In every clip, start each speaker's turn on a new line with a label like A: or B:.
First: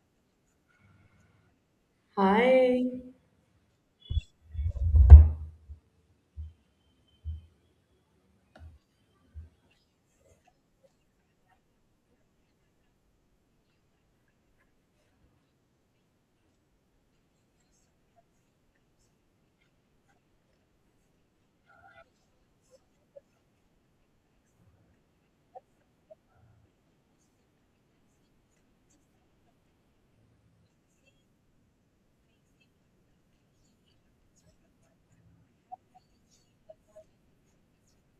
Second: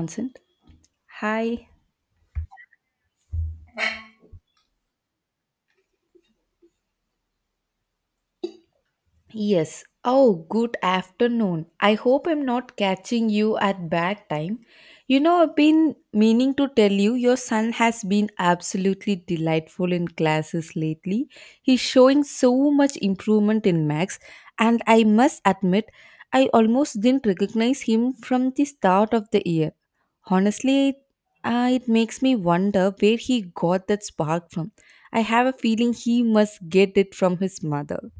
A: Consent. Hi,
B: Hi.
A: Yes. Oh, good afternoon. I hope I'm not catching you at bad time. You know, I've been meaning to tell you your son has been absolutely delightful in classes lately. He's showing so much improvement in maths, and I must admit, I almost didn't recognize him from the start of the year. Honestly, it makes me wonder where he got that spark from. I have a feeling he must get it from his mother.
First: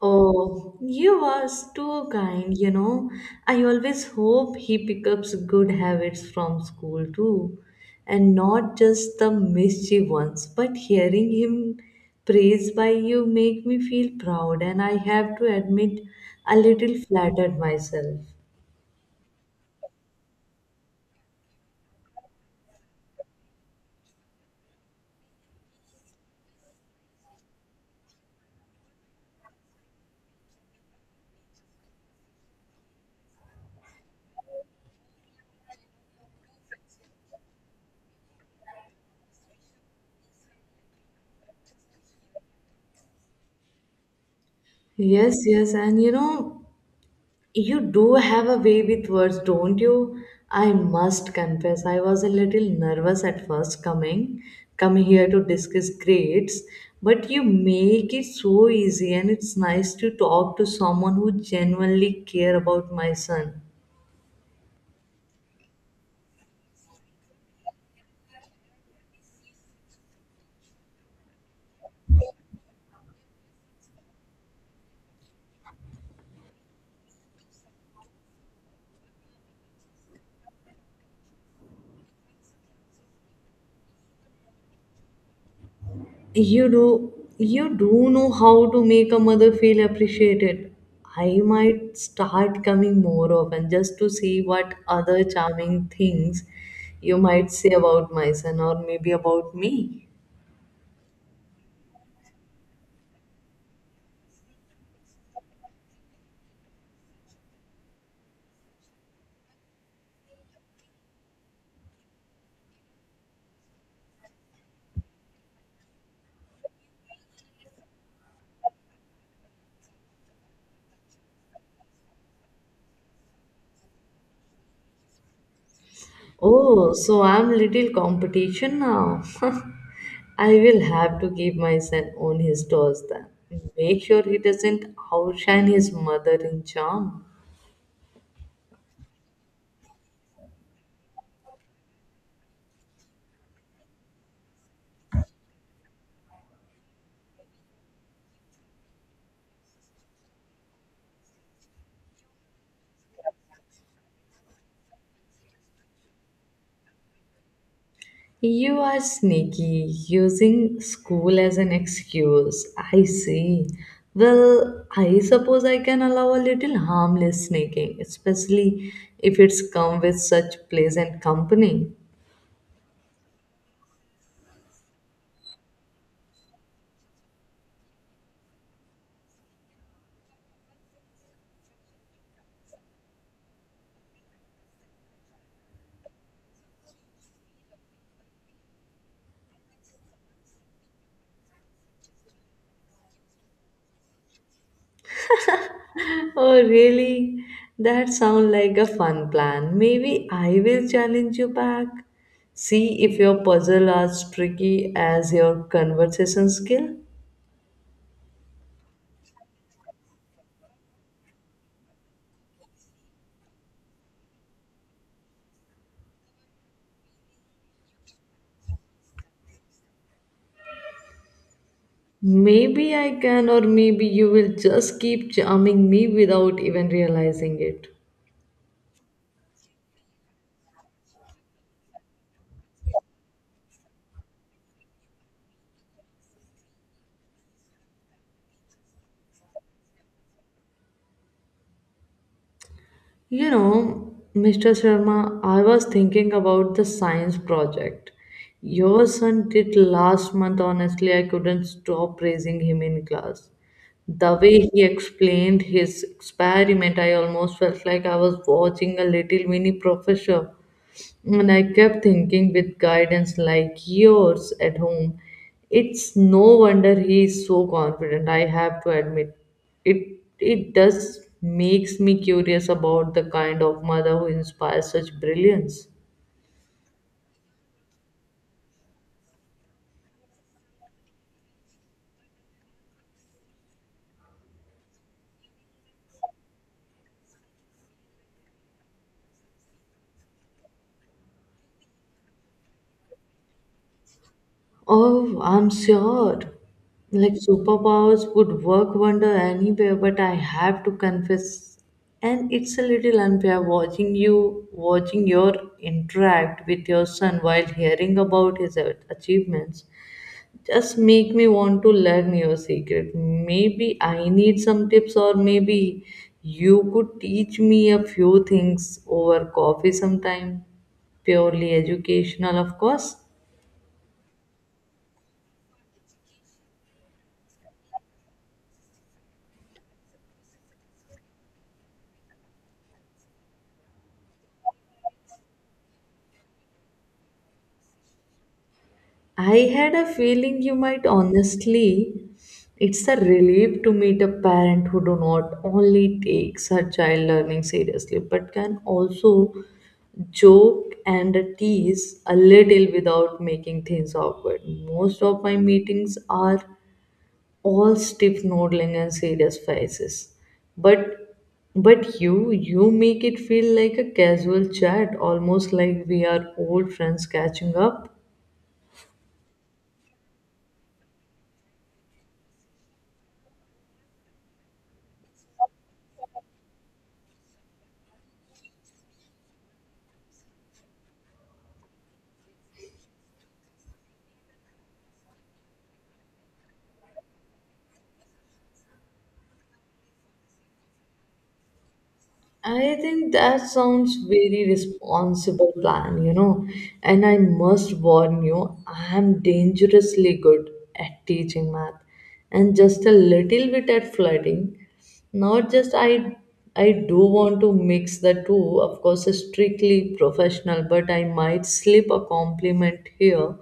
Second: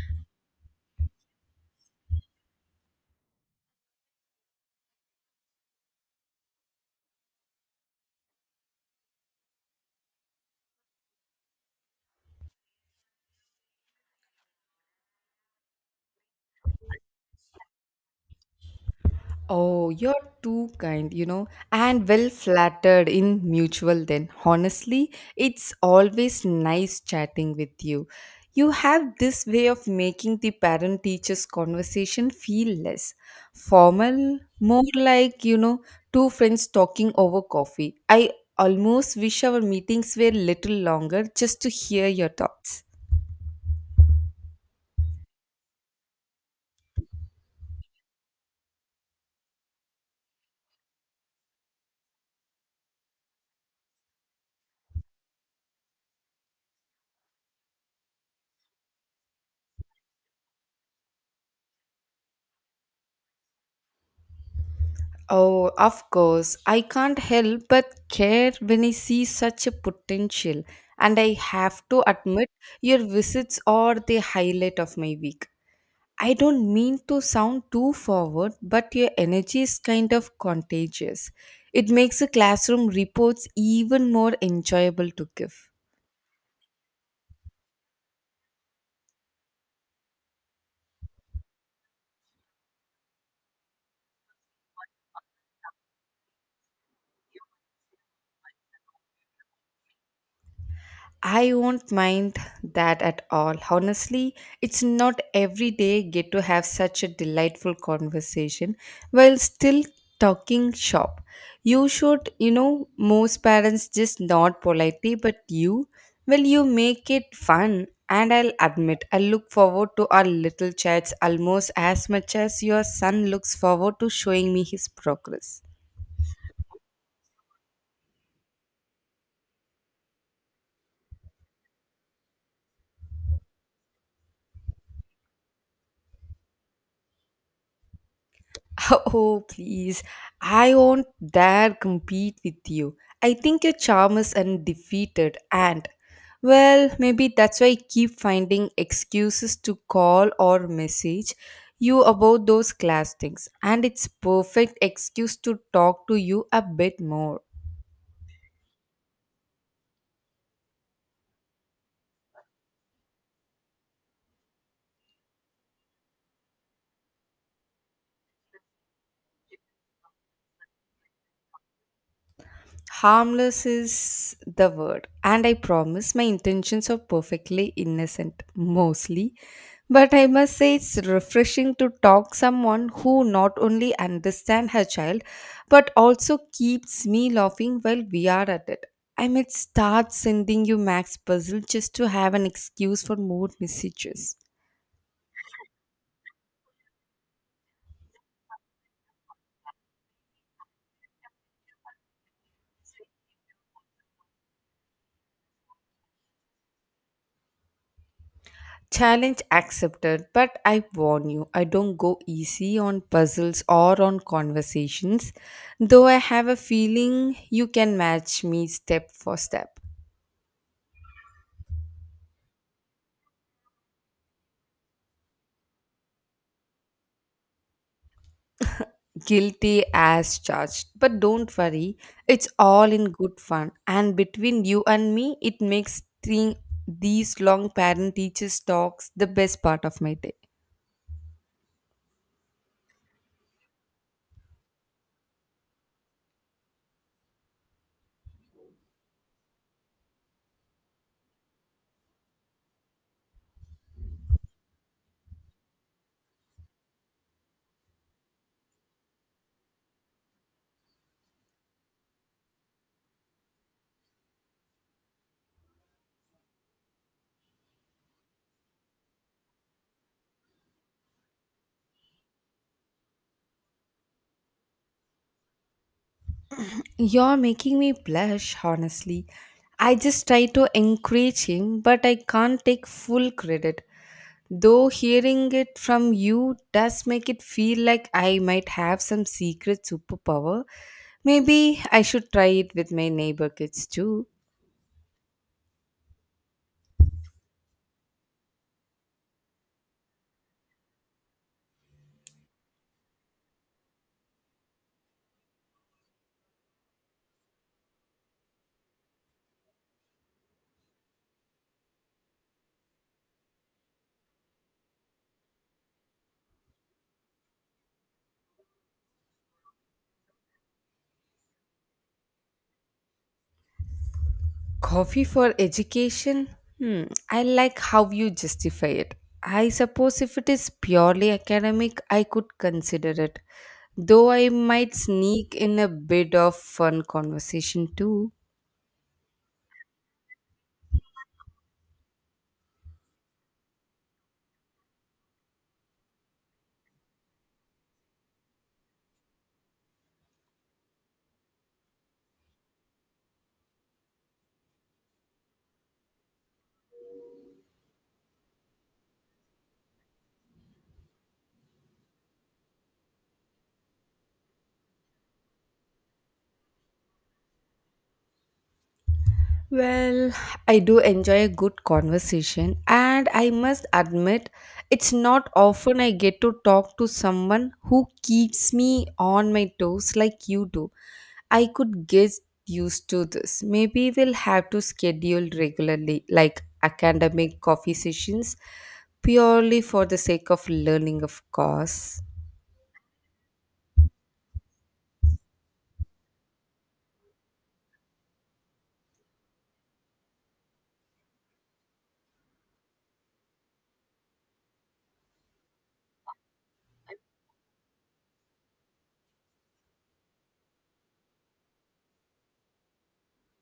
B: Oh, you was too kind, you know. I always hope he picks up good habits from school too. And not just the mischief ones, but hearing him praised by you make me feel proud, and I have to admit a little flattered myself.
A: Oh, you're too kind, you know, and well flattered in mutual then. Honestly, it's always nice chatting with you. You have this way of making the parent teachers conversation feel less formal, more like, you know, two friends talking over coffee. I almost wish our meetings were little longer just to hear your thoughts.
B: Yes, yes, and you know, you do have a way with words, don't you? I must confess, I was a little nervous at first coming here to discuss grades, but you make it so easy and it's nice to talk to someone who genuinely care about my son.
A: Oh, of course. I can't help but care when I see such a potential. And I have to admit, your visits are the highlight of my week. I don't mean to sound too forward, but your energy is kind of contagious. It makes the classroom reports even more enjoyable to give.
B: you do you do know how to make a mother feel appreciated. I might start coming more often just to see what other charming things you might say about my son, or maybe about me.
A: I won't mind that at all. Honestly, it's not every day get to have such a delightful conversation while still talking shop. You should, you know, most parents just nod politely, but you, well, you make it fun. And I'll admit, I look forward to our little chats almost as much as your son looks forward to showing me his progress.
B: Oh, so I'm little competition now. I will have to keep my son on his toes then, make sure he doesn't outshine his mother in charm.
A: Oh, please. I won't dare compete with you. I think your charm is undefeated, and well, maybe that's why I keep finding excuses to call or message you about those class things, and it's perfect excuse to talk to you a bit more.
B: You are sneaky, using school as an excuse, I see. Well, I suppose I can allow a little harmless sneaking, especially if it's come with such pleasant company.
A: Harmless is the word, and I promise my intentions are perfectly innocent, mostly. But I must say it's refreshing to talk someone who not only understand her child, but also keeps me laughing while we are at it. I might start sending you Max puzzle just to have an excuse for more messages.
B: Oh, really? That sounds like a fun plan. Maybe I will challenge you back. See if your puzzle are as tricky as your conversation skill.
A: Challenge accepted, but I warn you, I don't go easy on puzzles or on conversations, though I have a feeling you can match me step for step.
B: Maybe I can, or maybe you will just keep charming me without even realizing it.
A: Guilty as charged. But don't worry, it's all in good fun. And between you and me, it makes thing, these long parent teachers talks the best part of my day.
B: You know, Mr. Sharma, I was thinking about the science project your son did last month. Honestly, I couldn't stop praising him in class. The way he explained his experiment, I almost felt like I was watching a little mini professor. And I kept thinking, with guidance like yours at home, it's no wonder he is so confident. I have to admit, it does makes me curious about the kind of mother who inspires such brilliance.
A: You're making me blush, honestly. I just try to encourage him, but I can't take full credit. Though hearing it from you does make it feel like I might have some secret superpower, maybe I should try it with my neighbor kids too.
B: Oh, I'm sure. Like superpowers would work wonder anywhere, but I have to confess, and it's a little unfair watching you watching your interact with your son while hearing about his a- achievements. Just make me want to learn your secret. Maybe I need some tips, or maybe you could teach me a few things over coffee sometime. Purely educational, of course.
A: Coffee for education? Hmm, I like how you justify it. I suppose if it is purely academic, I could consider it. Though I might sneak in a bit of fun conversation too.
B: I had a feeling you might, honestly. It's a relief to meet a parent who do not only takes her child learning seriously but can also joke and tease a little without making things awkward. Most of my meetings are all stiff nodding and serious faces. But but you make it feel like a casual chat, almost like we are old friends catching up.
A: Well, I do enjoy a good conversation, and I must admit, it's not often I get to talk to someone who keeps me on my toes like you do. I could get used to this. Maybe we'll have to schedule regularly, like academic coffee sessions, purely for the sake of learning, of course.
B: I think that sounds very responsible plan, you know. And I must warn you, I am dangerously good at teaching math and just a little bit at flirting. Not just I do want to mix the two, of course, strictly professional, but I might slip a compliment here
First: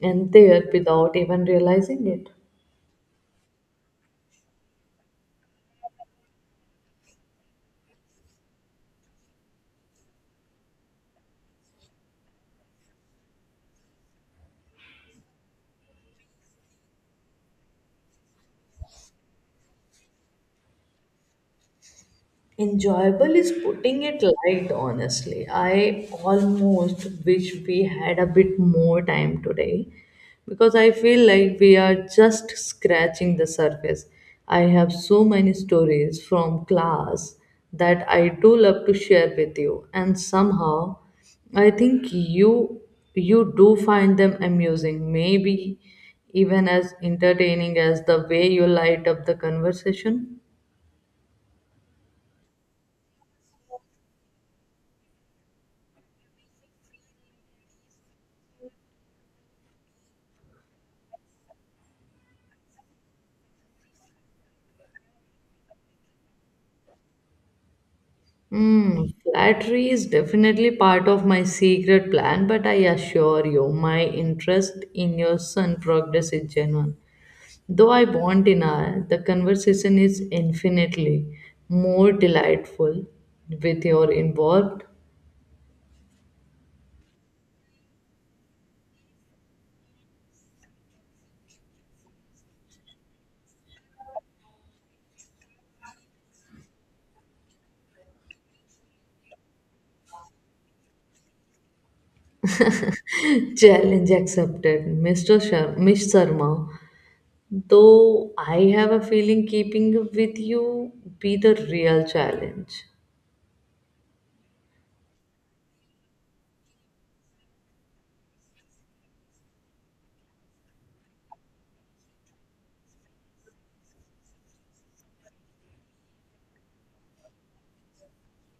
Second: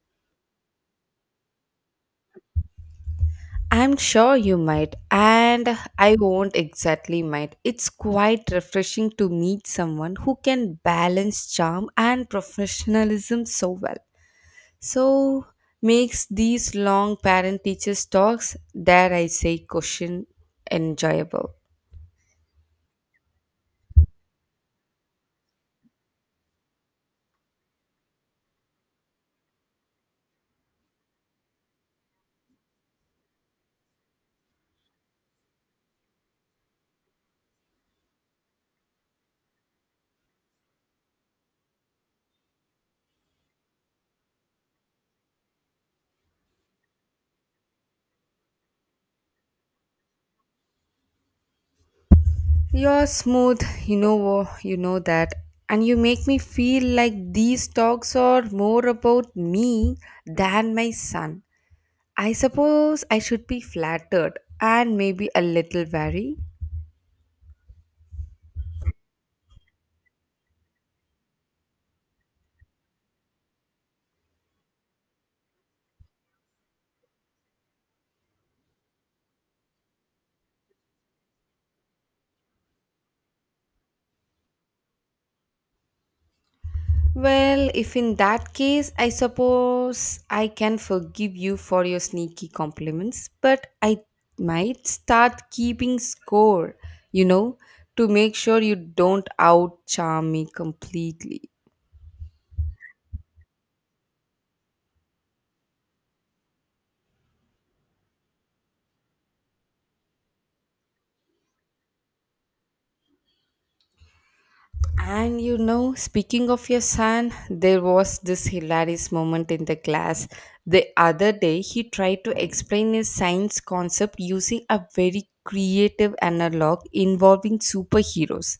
B: and there without even realizing it.
A: I'm sure you might, and I won't exactly might. It's quite refreshing to meet someone who can balance charm and professionalism so well. So makes these long parent teachers talks, dare I say cushion enjoyable.
B: Enjoyable is putting it light, honestly. I almost wish we had a bit more time today, because I feel like we are just scratching the surface. I have so many stories from class that I do love to share with you, and somehow I think you do find them amusing, maybe even as entertaining as the way you light up the conversation.
A: You're smooth, you know that. And you make me feel like these talks are more about me than my son. I suppose I should be flattered and maybe a little wary.
B: Mm, flattery is definitely part of my secret plan, but I assure you, my interest in your son progress is genuine. Though I want in hour, the conversation is infinitely more delightful with your involved.
A: Well, if in that case, I suppose I can forgive you for your sneaky compliments, but I might start keeping score, you know, to make sure you don't out charm me completely.
B: Challenge accepted, Miss Sharma. Though I have a feeling keeping up with you be the real challenge.
A: And you know, speaking of your son, there was this hilarious moment in the class. The other day, he tried to explain his science concept using a very creative analog involving superheroes.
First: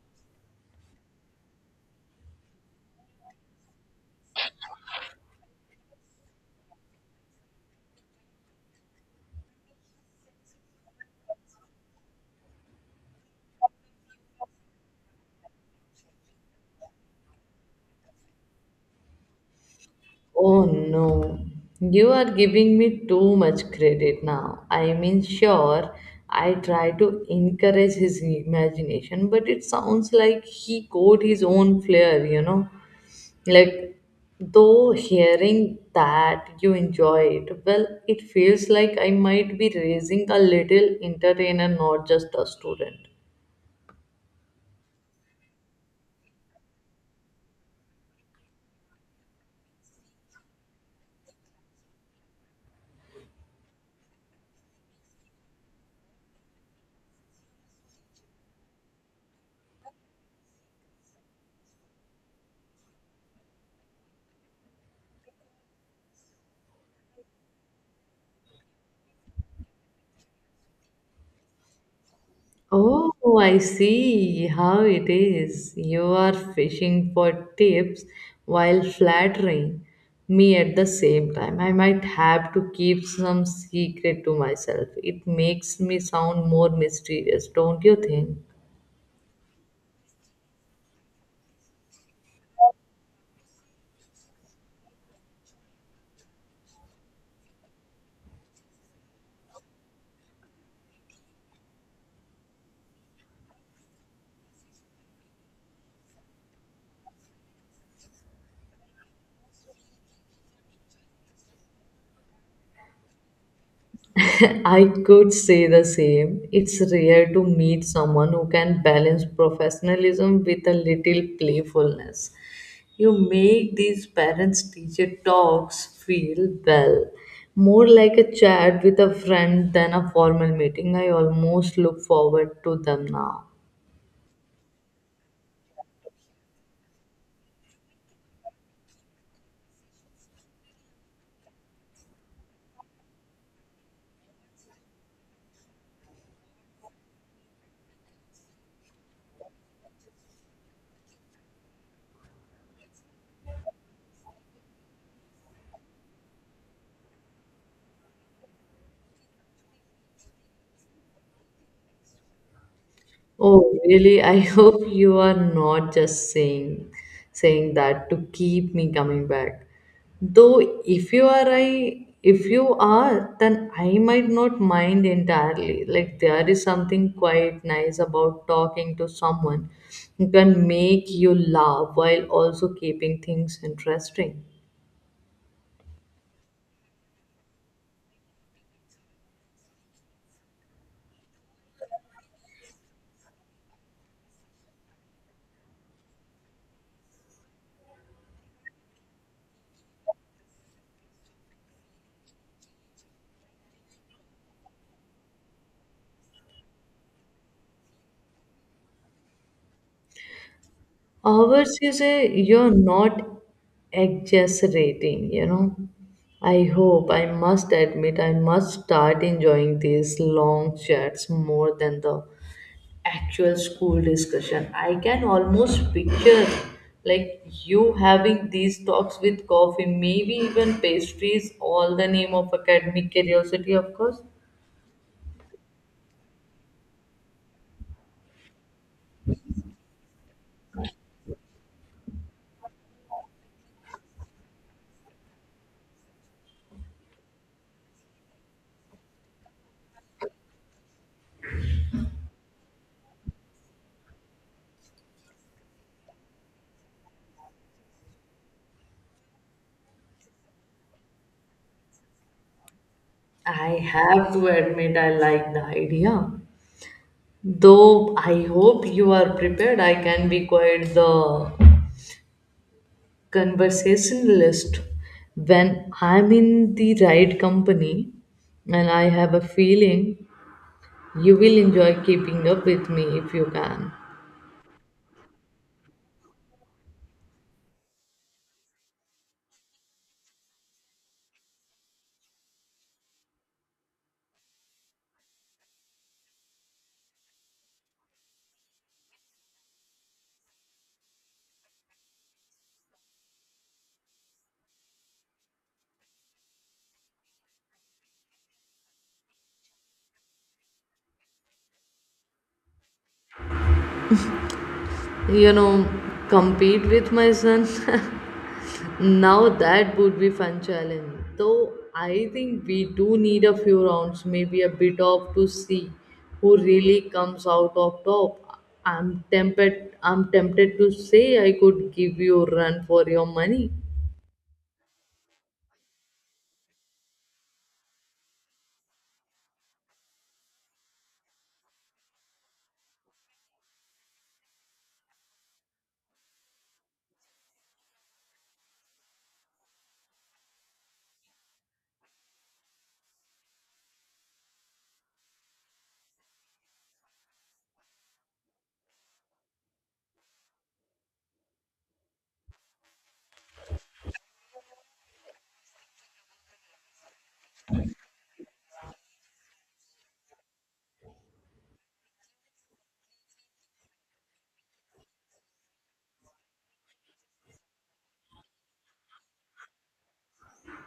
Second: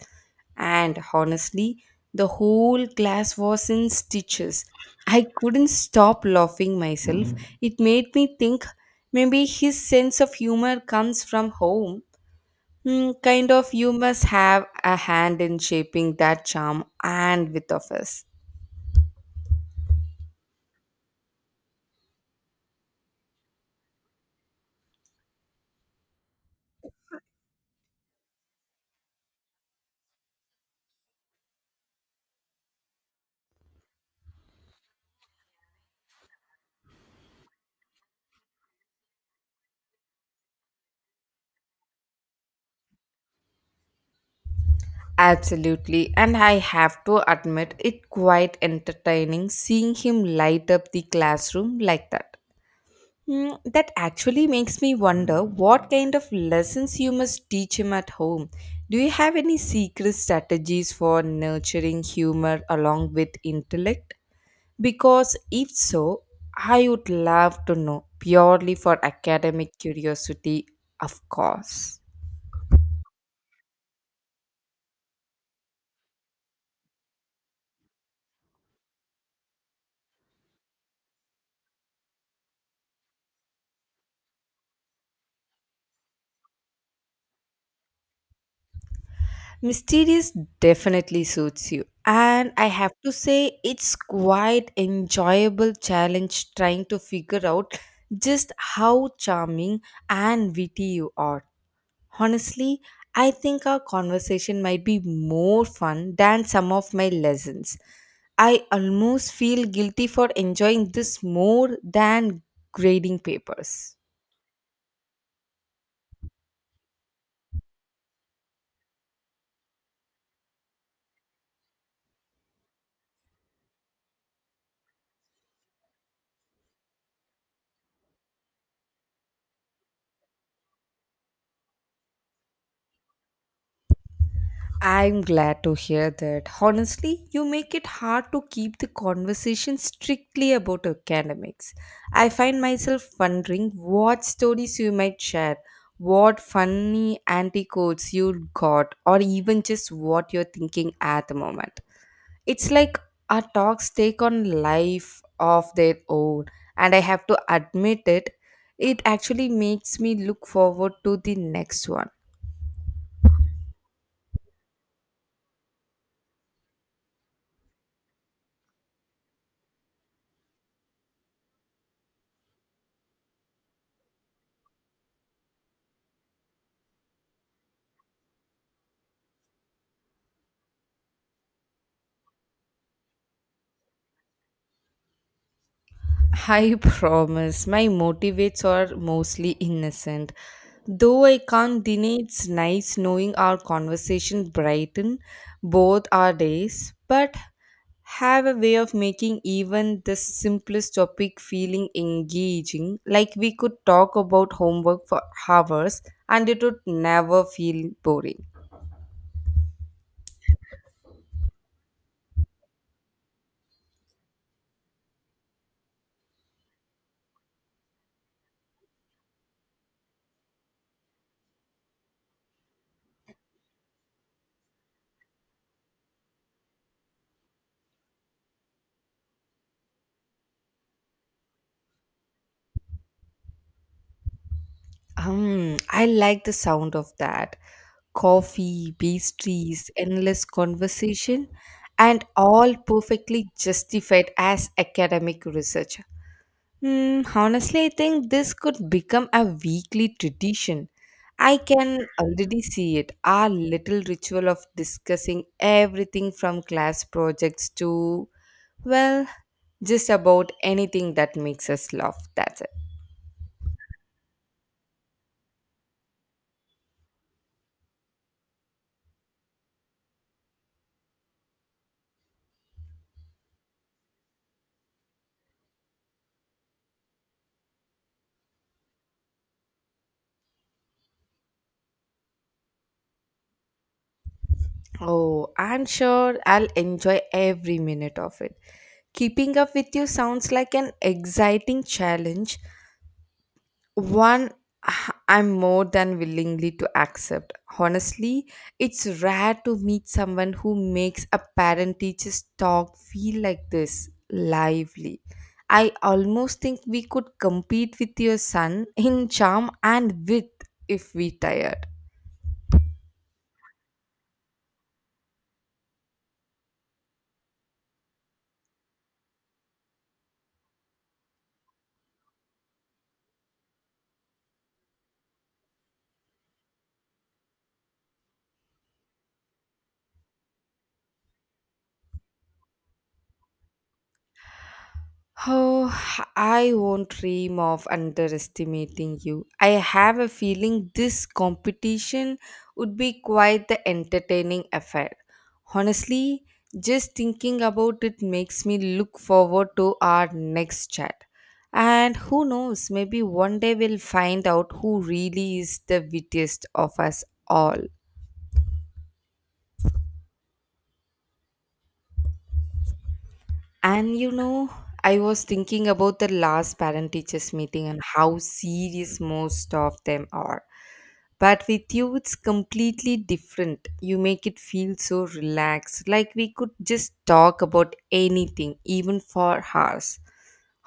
A: And honestly, the whole class was in stitches. I couldn't stop laughing myself. It made me think maybe his sense of humor comes from home. Hmm, kind of, you must have a hand in shaping that charm and with of us.
B: Oh no, you are giving me too much credit now. I mean, sure, I try to encourage his imagination, but it sounds like he caught his own flair, you know. Like, though hearing that you enjoy it, well, it feels like I might be raising a little entertainer, not just a student.
A: Absolutely, and I have to admit, it quite entertaining seeing him light up the classroom like that. Hmm, that actually makes me wonder what kind of lessons you must teach him at home. Do you have any secret strategies for nurturing humor along with intellect? Because if so, I would love to know purely for academic curiosity, of course.
B: Oh, I see how it is. You are fishing for tips while flattering me at the same time. I might have to keep some secret to myself. It makes me sound more mysterious, don't you think?
A: Mysterious definitely suits you. And I have to say, it's quite enjoyable challenge trying to figure out just how charming and witty you are. Honestly, I think our conversation might be more fun than some of my lessons. I almost feel guilty for enjoying this more than grading papers.
B: I could say the same. It's rare to meet someone who can balance professionalism with a little playfulness. You make these parents teacher talks feel well, more like a chat with a friend than a formal meeting. I almost look forward to them now.
A: I'm glad to hear that. Honestly, you make it hard to keep the conversation strictly about academics. I find myself wondering what stories you might share, what funny anticodes you got, or even just what you're thinking at the moment. It's like our talks take on life of their own, and I have to admit it, it actually makes me look forward to the next one.
B: Oh, really? I hope you are not just saying that to keep me coming back. Though if you are, then I might not mind entirely. Like there is something quite nice about talking to someone who can make you laugh while also keeping things interesting.
A: I promise my motivates are mostly innocent. Though I can't deny it's nice knowing our conversation brighten both our days, but have a way of making even the simplest topic feeling engaging, like we could talk about homework for hours and it would never feel boring.
B: Ours is a you're not exaggerating, you know. I hope, I must admit, I must start enjoying these long chats more than the actual school discussion. I can almost picture like you having these talks with coffee, maybe even pastries, all the name of academic curiosity, of course.
A: I like the sound of that. Coffee, pastries, endless conversation, and all perfectly justified as academic research. Hmm, honestly, I think this could become a weekly tradition. I can already see it. Our little ritual of discussing everything from class projects to, well, just about anything that makes us laugh. That's it.
B: I have to admit, I like the idea. Though I hope you are prepared, I can be quite the conversationalist when I'm in the right company, and I have a feeling you will enjoy keeping up with me if you can.
A: Oh, I'm sure I'll enjoy every minute of it. Keeping up with you sounds like an exciting challenge, one i I'm more than willingly to accept. Honestly, it's rare to meet someone who makes a parent teacher's talk feel like this lively. I almost think we could compete with your son in charm and wit if we tire.
B: You know, compete with my son. Now that would be fun challenge. Though I think we do need a few rounds, maybe a bit of to see who really comes out of top. I'm tempted to say I could give you a run for your money.
A: Oh, I won't dream of underestimating you. I have a feeling this competition would be quite the entertaining affair. Honestly, just thinking about it makes me look forward to our next chat. And who knows, maybe one day we'll find out who really is the wittiest of us all. And you know, I was thinking about the last parent teachers meeting and how serious most of them are. But with you, it's completely different. You make it feel so relaxed, like we could just talk about anything, even for hours.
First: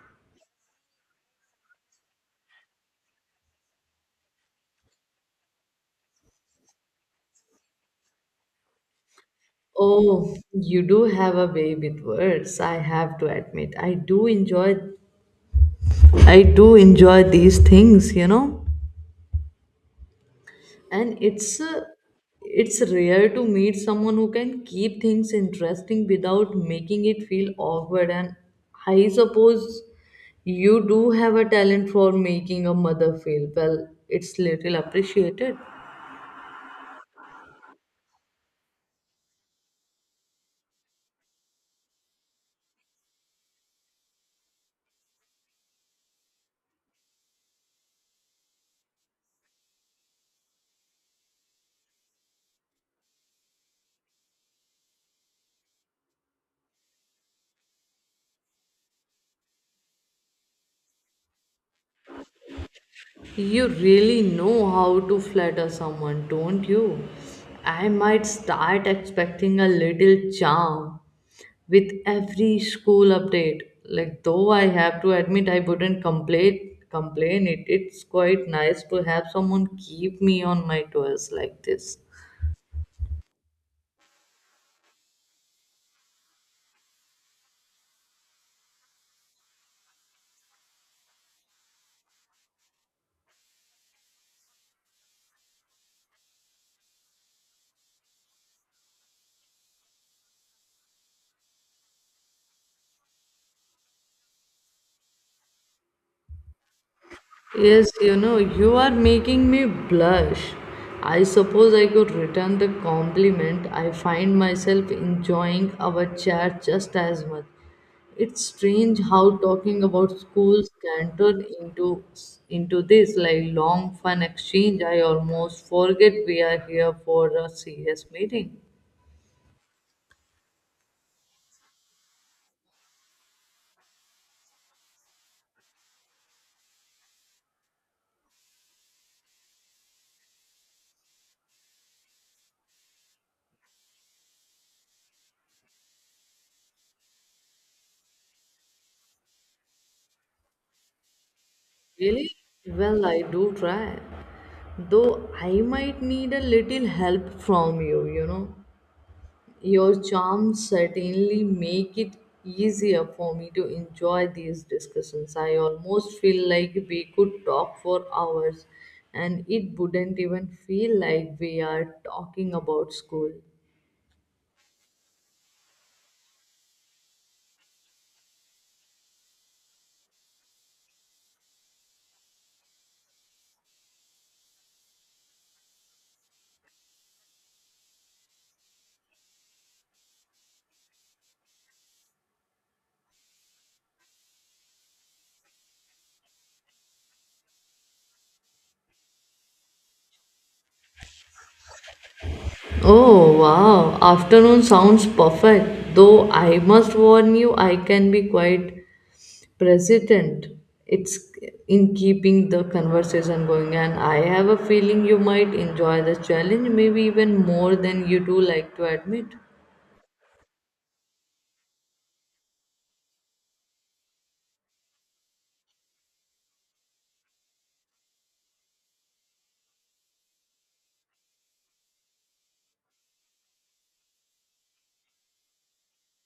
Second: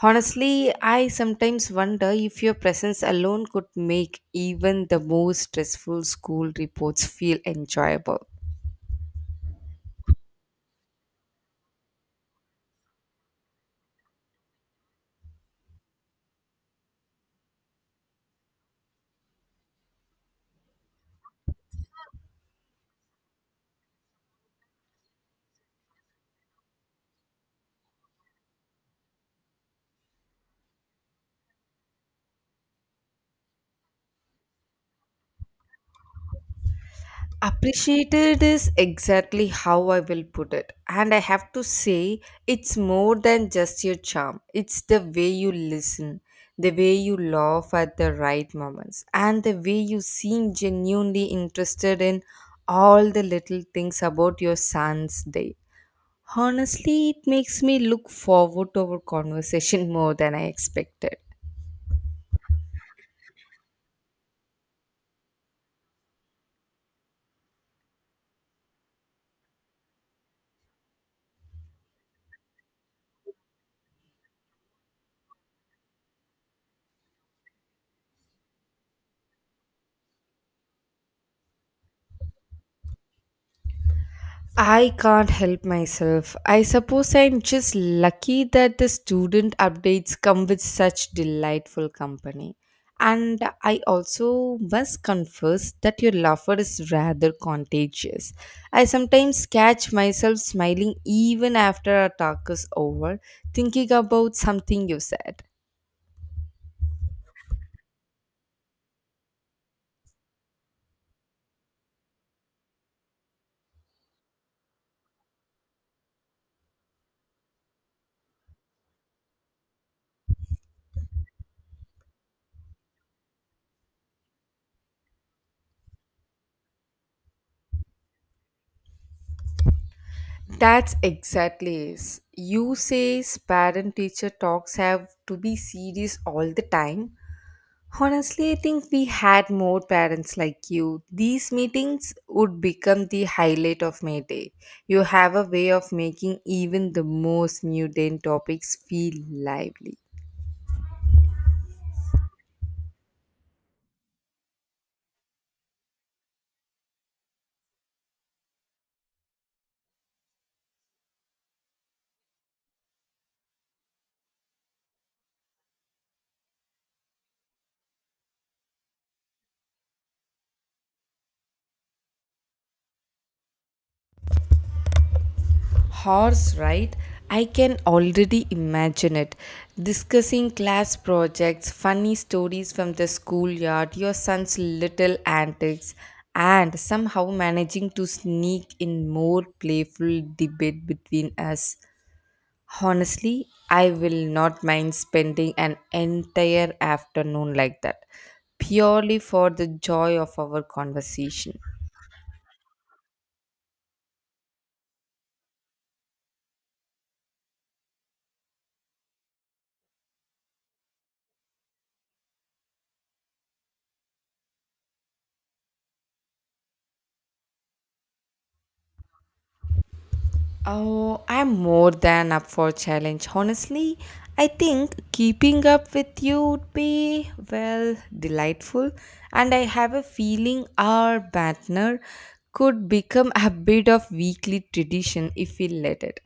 A: Honestly, I sometimes wonder if your presence alone could make even the most stressful school reports feel enjoyable.
B: Oh, you do have a way with words, I have to admit. I do enjoy these things, you know. And it's rare to meet someone who can keep things interesting without making it feel awkward, and I suppose you do have a talent for making a mother feel, well, it's little appreciated.
A: Appreciated is exactly how I will put it. And I have to say, it's more than just your charm. It's the way you listen, the way you laugh at the right moments, and the way you seem genuinely interested in all the little things about your son's day. Honestly, it makes me look forward to our conversation more than I expected.
B: You really know how to flatter someone, don't you? I might start expecting a little charm with every school update. Like, though I have to admit I wouldn't complain it. It's quite nice to have someone keep me on my toes like this.
A: I can't help myself. I suppose I'm just lucky that the student updates come with such delightful company. And I also must confess that your laughter is rather contagious. I sometimes catch myself smiling even after our talk is over, thinking about something you said.
B: Yes, you know, you are making me blush. I suppose I could return the compliment. I find myself enjoying our chat just as much. It's strange how talking about schools can turn into this like long fun exchange. I almost forget we are here for a serious meeting.
A: That's exactly is. You says parent teacher talks have to be serious all the time. Honestly, I think we had more parents like you. These meetings would become the highlight of my day. You have a way of making even the most mundane topics feel lively.
B: Really? Well, I do try. Though I might need a little help from you, you know. Your charms certainly make it easier for me to enjoy these discussions. I almost feel like we could talk for hours, and it wouldn't even feel like we are talking about school.
A: Horse, right? I can already imagine it. Discussing class projects, funny stories from the schoolyard, your son's little antics, and somehow managing to sneak in more playful debate between us. Honestly, I will not mind spending an entire afternoon like that, purely for the joy of our conversation.
B: Oh wow, afternoon sounds perfect. Though I must warn you, I can be quite president it's in keeping the conversation going, and I have a feeling you might enjoy the challenge, maybe even more than you do like to admit.
A: Oh, I'm more than up for challenge. Honestly, I think keeping up with you would be well delightful, and I have a feeling our banter could become a bit of weekly tradition if we let it.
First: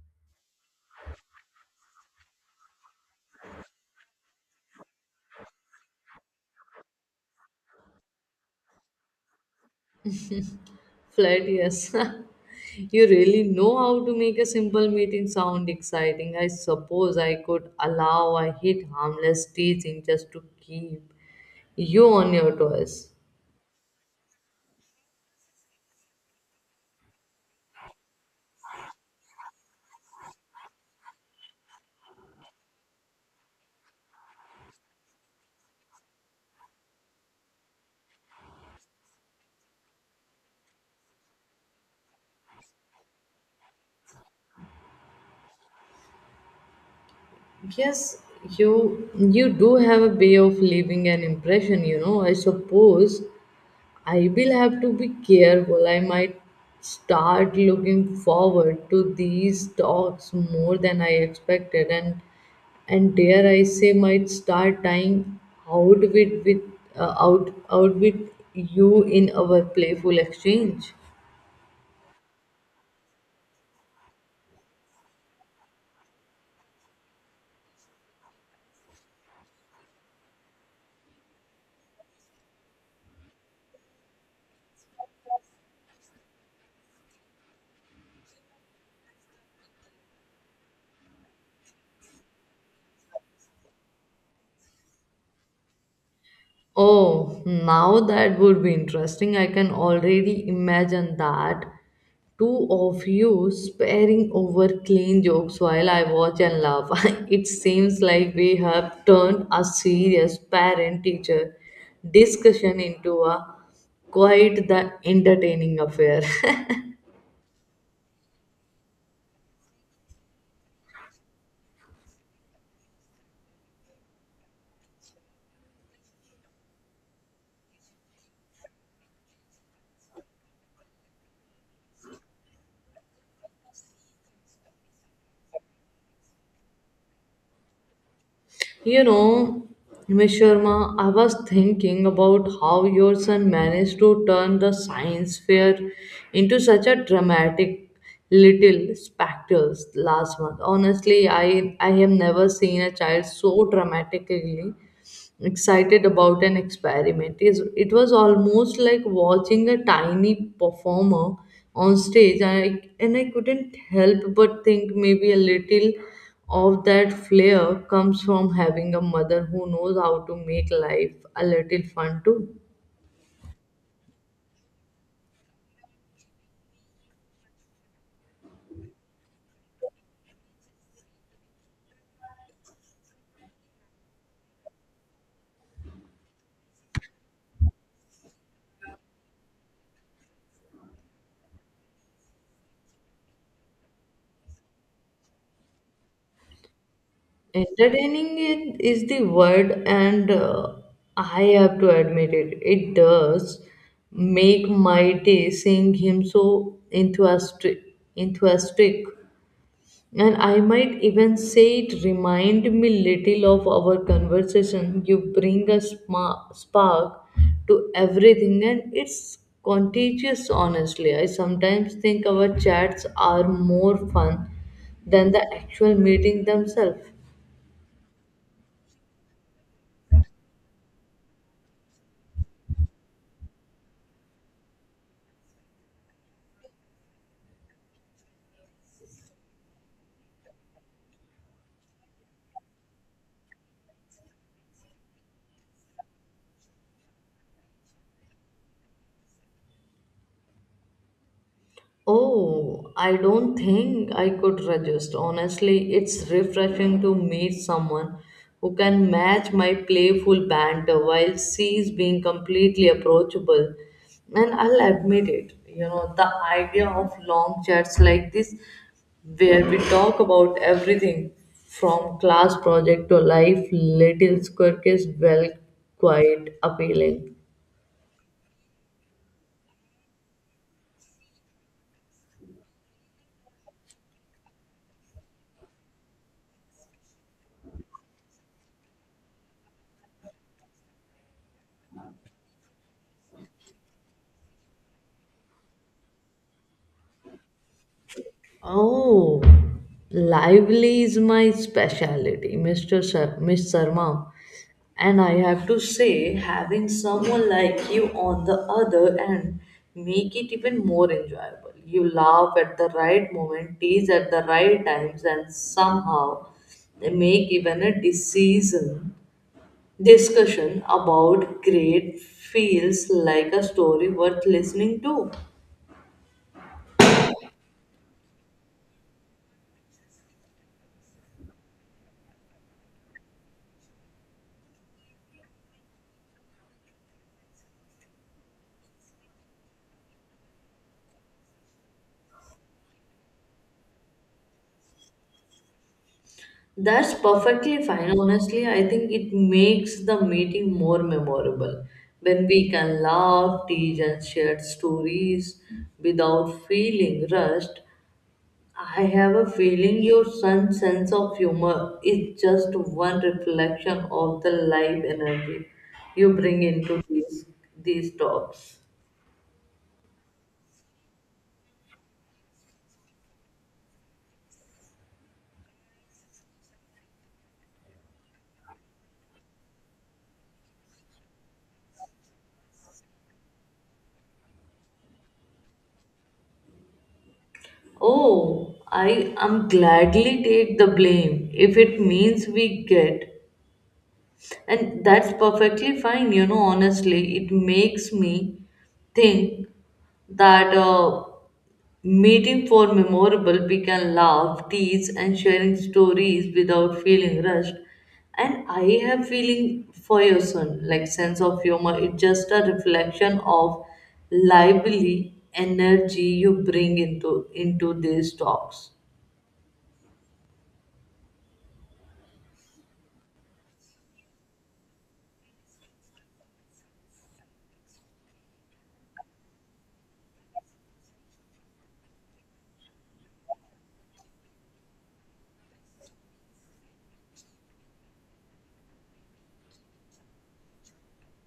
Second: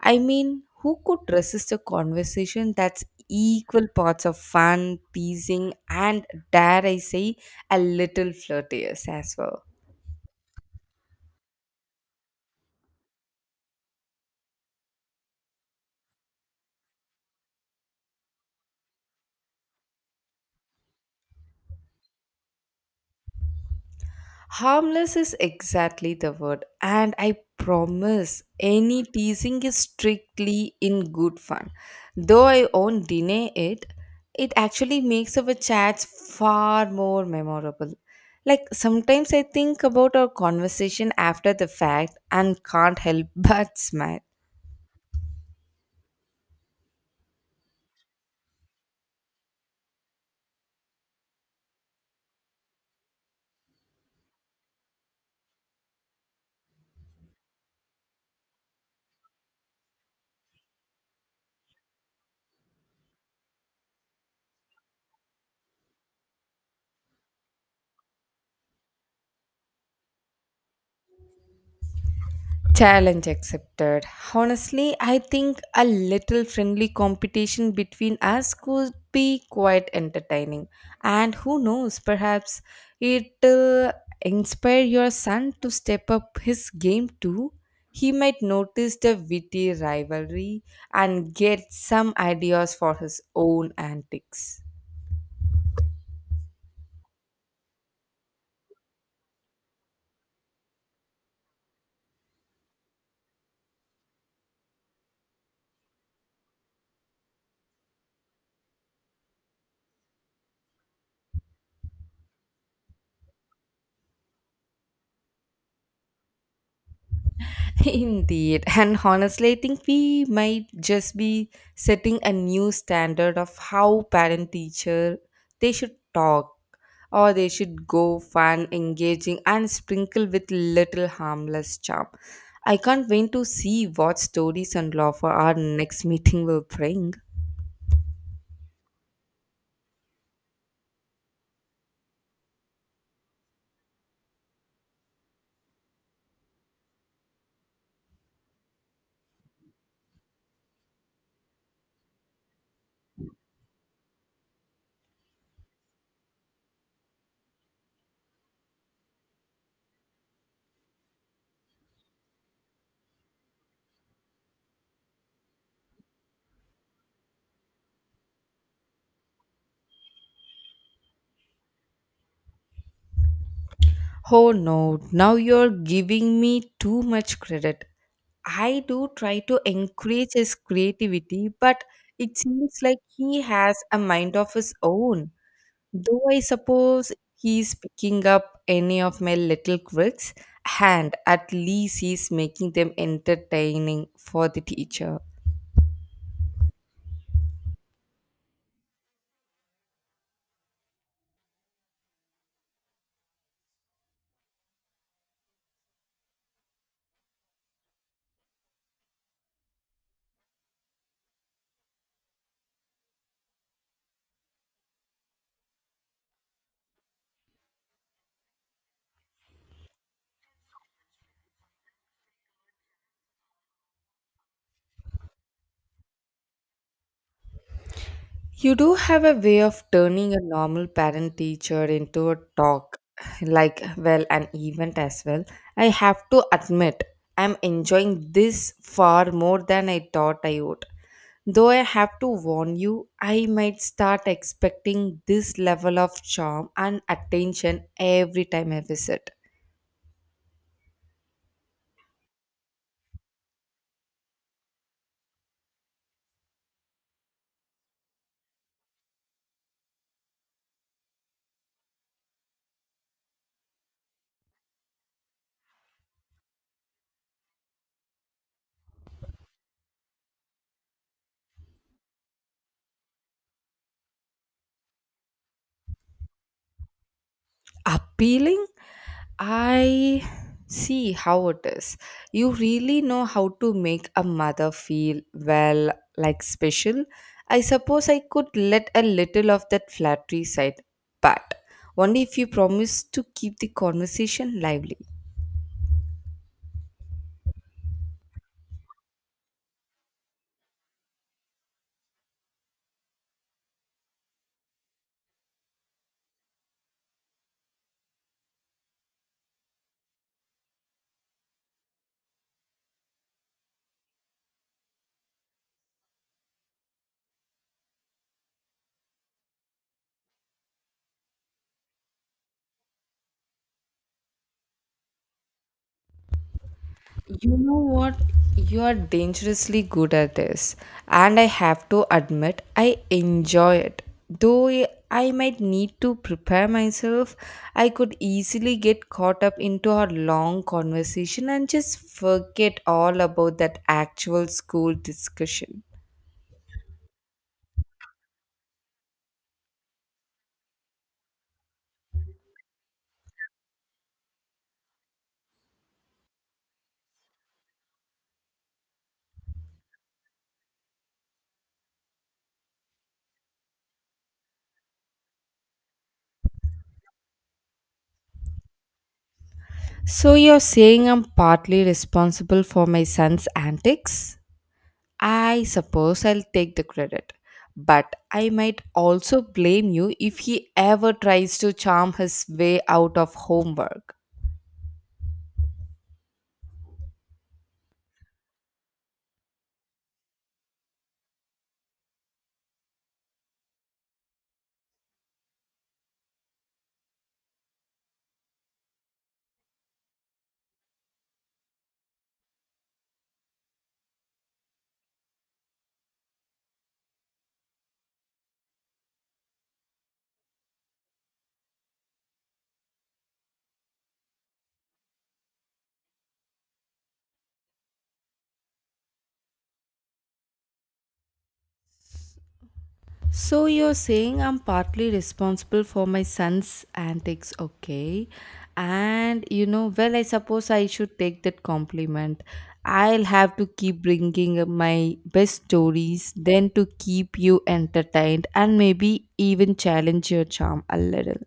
A: I mean, who could resist a conversation that's equal parts of fun, teasing, and dare I say, a little flirtatious as well?
B: Flirt, yes. You really know how to make a simple meeting sound exciting. I suppose I could allow a hit harmless teasing just to keep you on your toes.
A: Harmless is exactly the word, and I promise any teasing is strictly in good fun. Though I won't deny it, it actually makes our chats far more memorable. Like sometimes I think about our conversation after the fact and can't help but smile.
B: Yes, you you do have a way of leaving an impression, you know. I suppose I will have to be careful. I might start looking forward to these talks more than I expected, and dare I say might start dying out with out with you in our playful exchange.
A: Challenge accepted. Honestly, I think a little friendly competition between us could be quite entertaining. And who knows, perhaps it'll inspire your son to step up his game too. He might notice the witty rivalry and get some ideas for his own antics.
B: Oh, now that would be interesting. I can already imagine that. Two of you sparring over clean jokes while I watch and laugh. It seems like we have turned a serious parent teacher discussion into a quite the entertaining affair.
A: Indeed. And honestly, I think we might just be setting a new standard of how parent teacher they should talk or they should go fun, engaging and sprinkle with little harmless charm. I can't wait to see what stories and law for our next meeting will bring.
B: You know, Miss Sharma, I was thinking about how your son managed to turn the science fair into such a dramatic little spectacle last month. Honestly, I have never seen a child so dramatically excited about an experiment. Is it was almost like watching a tiny performer on stage, and I couldn't help but think maybe a little of that flair comes from having a mother who knows how to make life a little fun too.
A: Oh no, now you're giving me too much credit. I do try to encourage his creativity, but it seems like he has a mind of his own. Though I suppose he's picking up any of my little quirks, and at least he's making them entertaining for the teacher.
B: Entertaining it is the word. And I have to admit it does make my day seeing him so enthusiastic enthusiastic. And I might even say it remind me little of our conversation. You bring a spark to everything, and it's contagious, honestly. I sometimes think our chats are more fun than the actual meeting themselves.
A: You do have a way of turning a normal parent teacher into a talk, like, well, an event as well. I have to admit, I'm enjoying this far more than I thought I would. Though I have to warn you, I might start expecting this level of charm and attention every time I visit.
B: Oh, I don't think I could resist. Honestly, it's refreshing to meet someone who can match my playful banter while she's being completely approachable. And I'll admit it, you know, the idea of long chats like this, where we talk about everything from class project to life, little quirk is well, quite appealing.
A: Appealing? I see how it is. You really know how to make a mother feel well, like special. I suppose I could let a little of that flattery side, but only if you promise to keep the conversation lively.
B: Oh, lively is my specialty, Miss Sharma. And I have to say, having someone like you on the other end make it even more enjoyable. You laugh at the right moment, tease at the right times, and somehow make even a decision discussion about great feels like a story worth listening to.
A: You know what? You are dangerously good at this. And I have to admit, I enjoy it. Though I might need to prepare myself, I could easily get caught up into a long conversation and just forget all about that actual school discussion.
B: That's perfectly fine. Honestly, I think it makes the meeting more memorable when we can laugh, tease, and share stories without feeling rushed. I have a feeling your son's sense of humor is just one reflection of the life energy you bring into these talks.
A: So, you're saying I'm partly responsible for my son's antics? I suppose I'll take the credit. But I might also blame you if he ever tries to charm his way out of homework.
B: Oh, I am gladly take the blame if it means we get. And that's perfectly fine, you know, honestly. It makes me think that meeting for memorable, we can laugh, tease, and sharing stories without feeling rushed. And I have feeling for your son, like sense of humor. It's just a reflection of lively energy you bring into these talks.
A: So you're saying I'm partly responsible for my son's antics, okay? And you know, well, I suppose I should take that compliment. I'll have to keep bringing up my best stories, then to keep you entertained and maybe even challenge your charm a little.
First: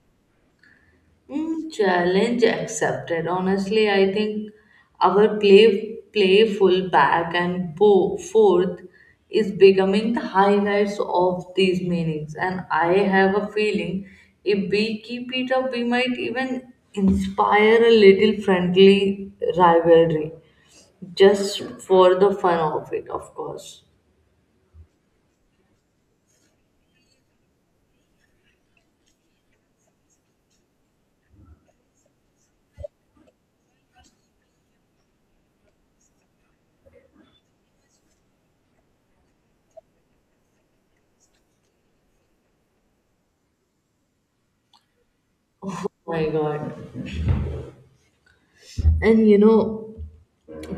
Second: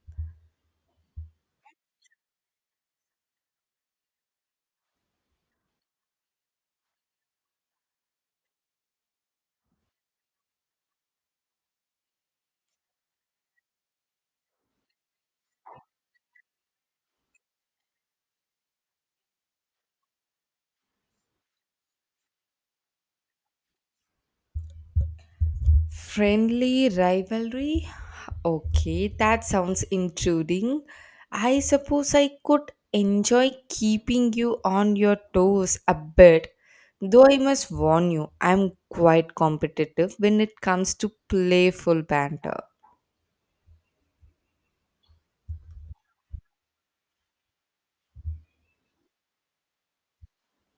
B: Mm, challenge accepted. Honestly, I think our playful back and forth is becoming the highlights of these meetings, and I have a feeling if we keep it up, we might even inspire a little friendly rivalry, just for the fun of it, of course.
A: Friendly rivalry? Okay, that sounds intruding. I suppose I could enjoy keeping you on your toes a bit. Though I must warn you, I'm quite competitive when it comes to playful banter.
B: Oh my God, and you know.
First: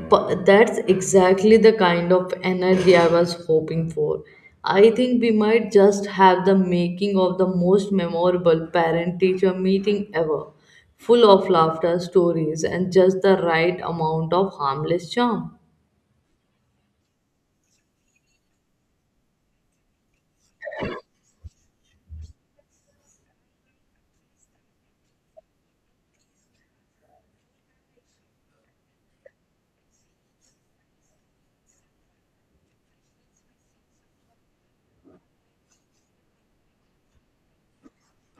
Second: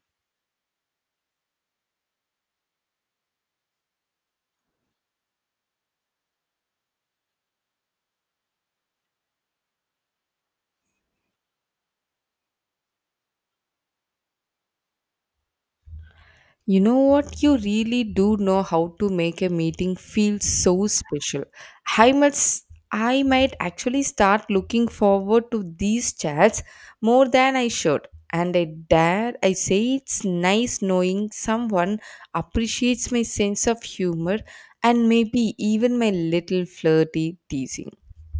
B: But that's exactly the kind of energy I was hoping for. I think we might just have the making of the most memorable parent teacher meeting ever, full of laughter, stories, and just the right amount of harmless charm.
A: You know what? You really do know how to make a meeting feel so special. I might actually start looking forward to these chats more than I should. And I dare I say it's nice knowing someone appreciates my sense of humor and maybe even my little flirty teasing.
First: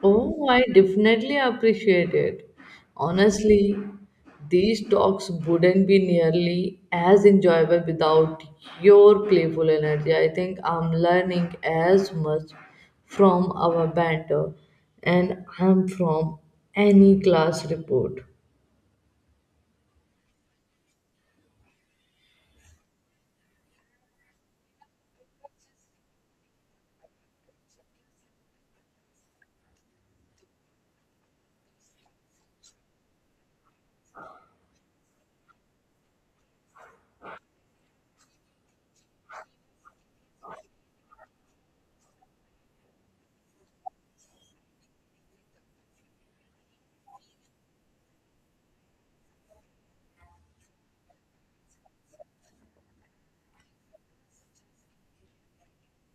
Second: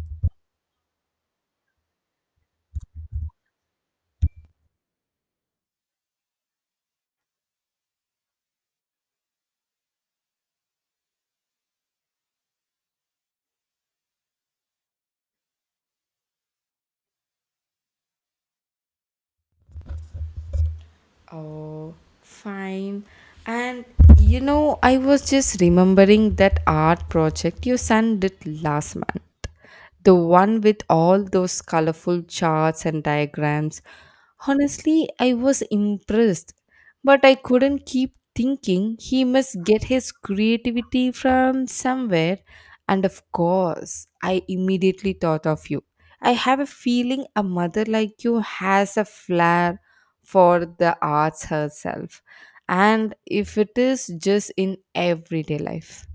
B: Oh, I definitely appreciate it. Honestly, these talks wouldn't be nearly as enjoyable without your playful energy. I think I'm learning as much from our banter and I'm from any class report.
A: Oh, fine. And you know, I was just remembering that art project your son did last month. The one with all those colorful charts and diagrams. Honestly, I was impressed, but I couldn't keep thinking he must get his creativity from somewhere. And of course, I immediately thought of you. I have a feeling a mother like you has a flair for the arts herself and if it is just in everyday life.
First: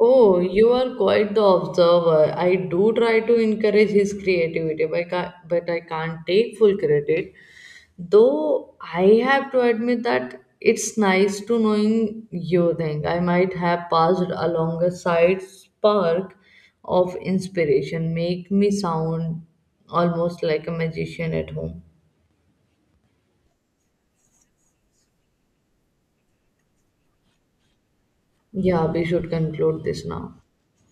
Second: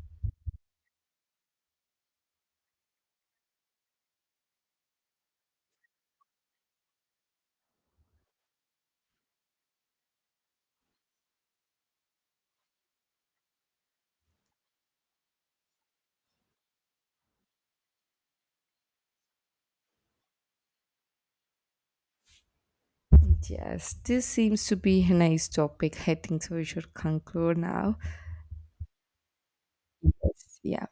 B: Oh, you are quite the observer. I do try to encourage his creativity, but but I can't take full credit. Though I have to admit that it's nice to knowing you think I might have passed along a side spark of inspiration, make me sound almost like a magician at home.
A: Yes, this seems to be a nice topic. I think so we should conclude now.
B: Yeah, we should conclude this now.
A: Yeah.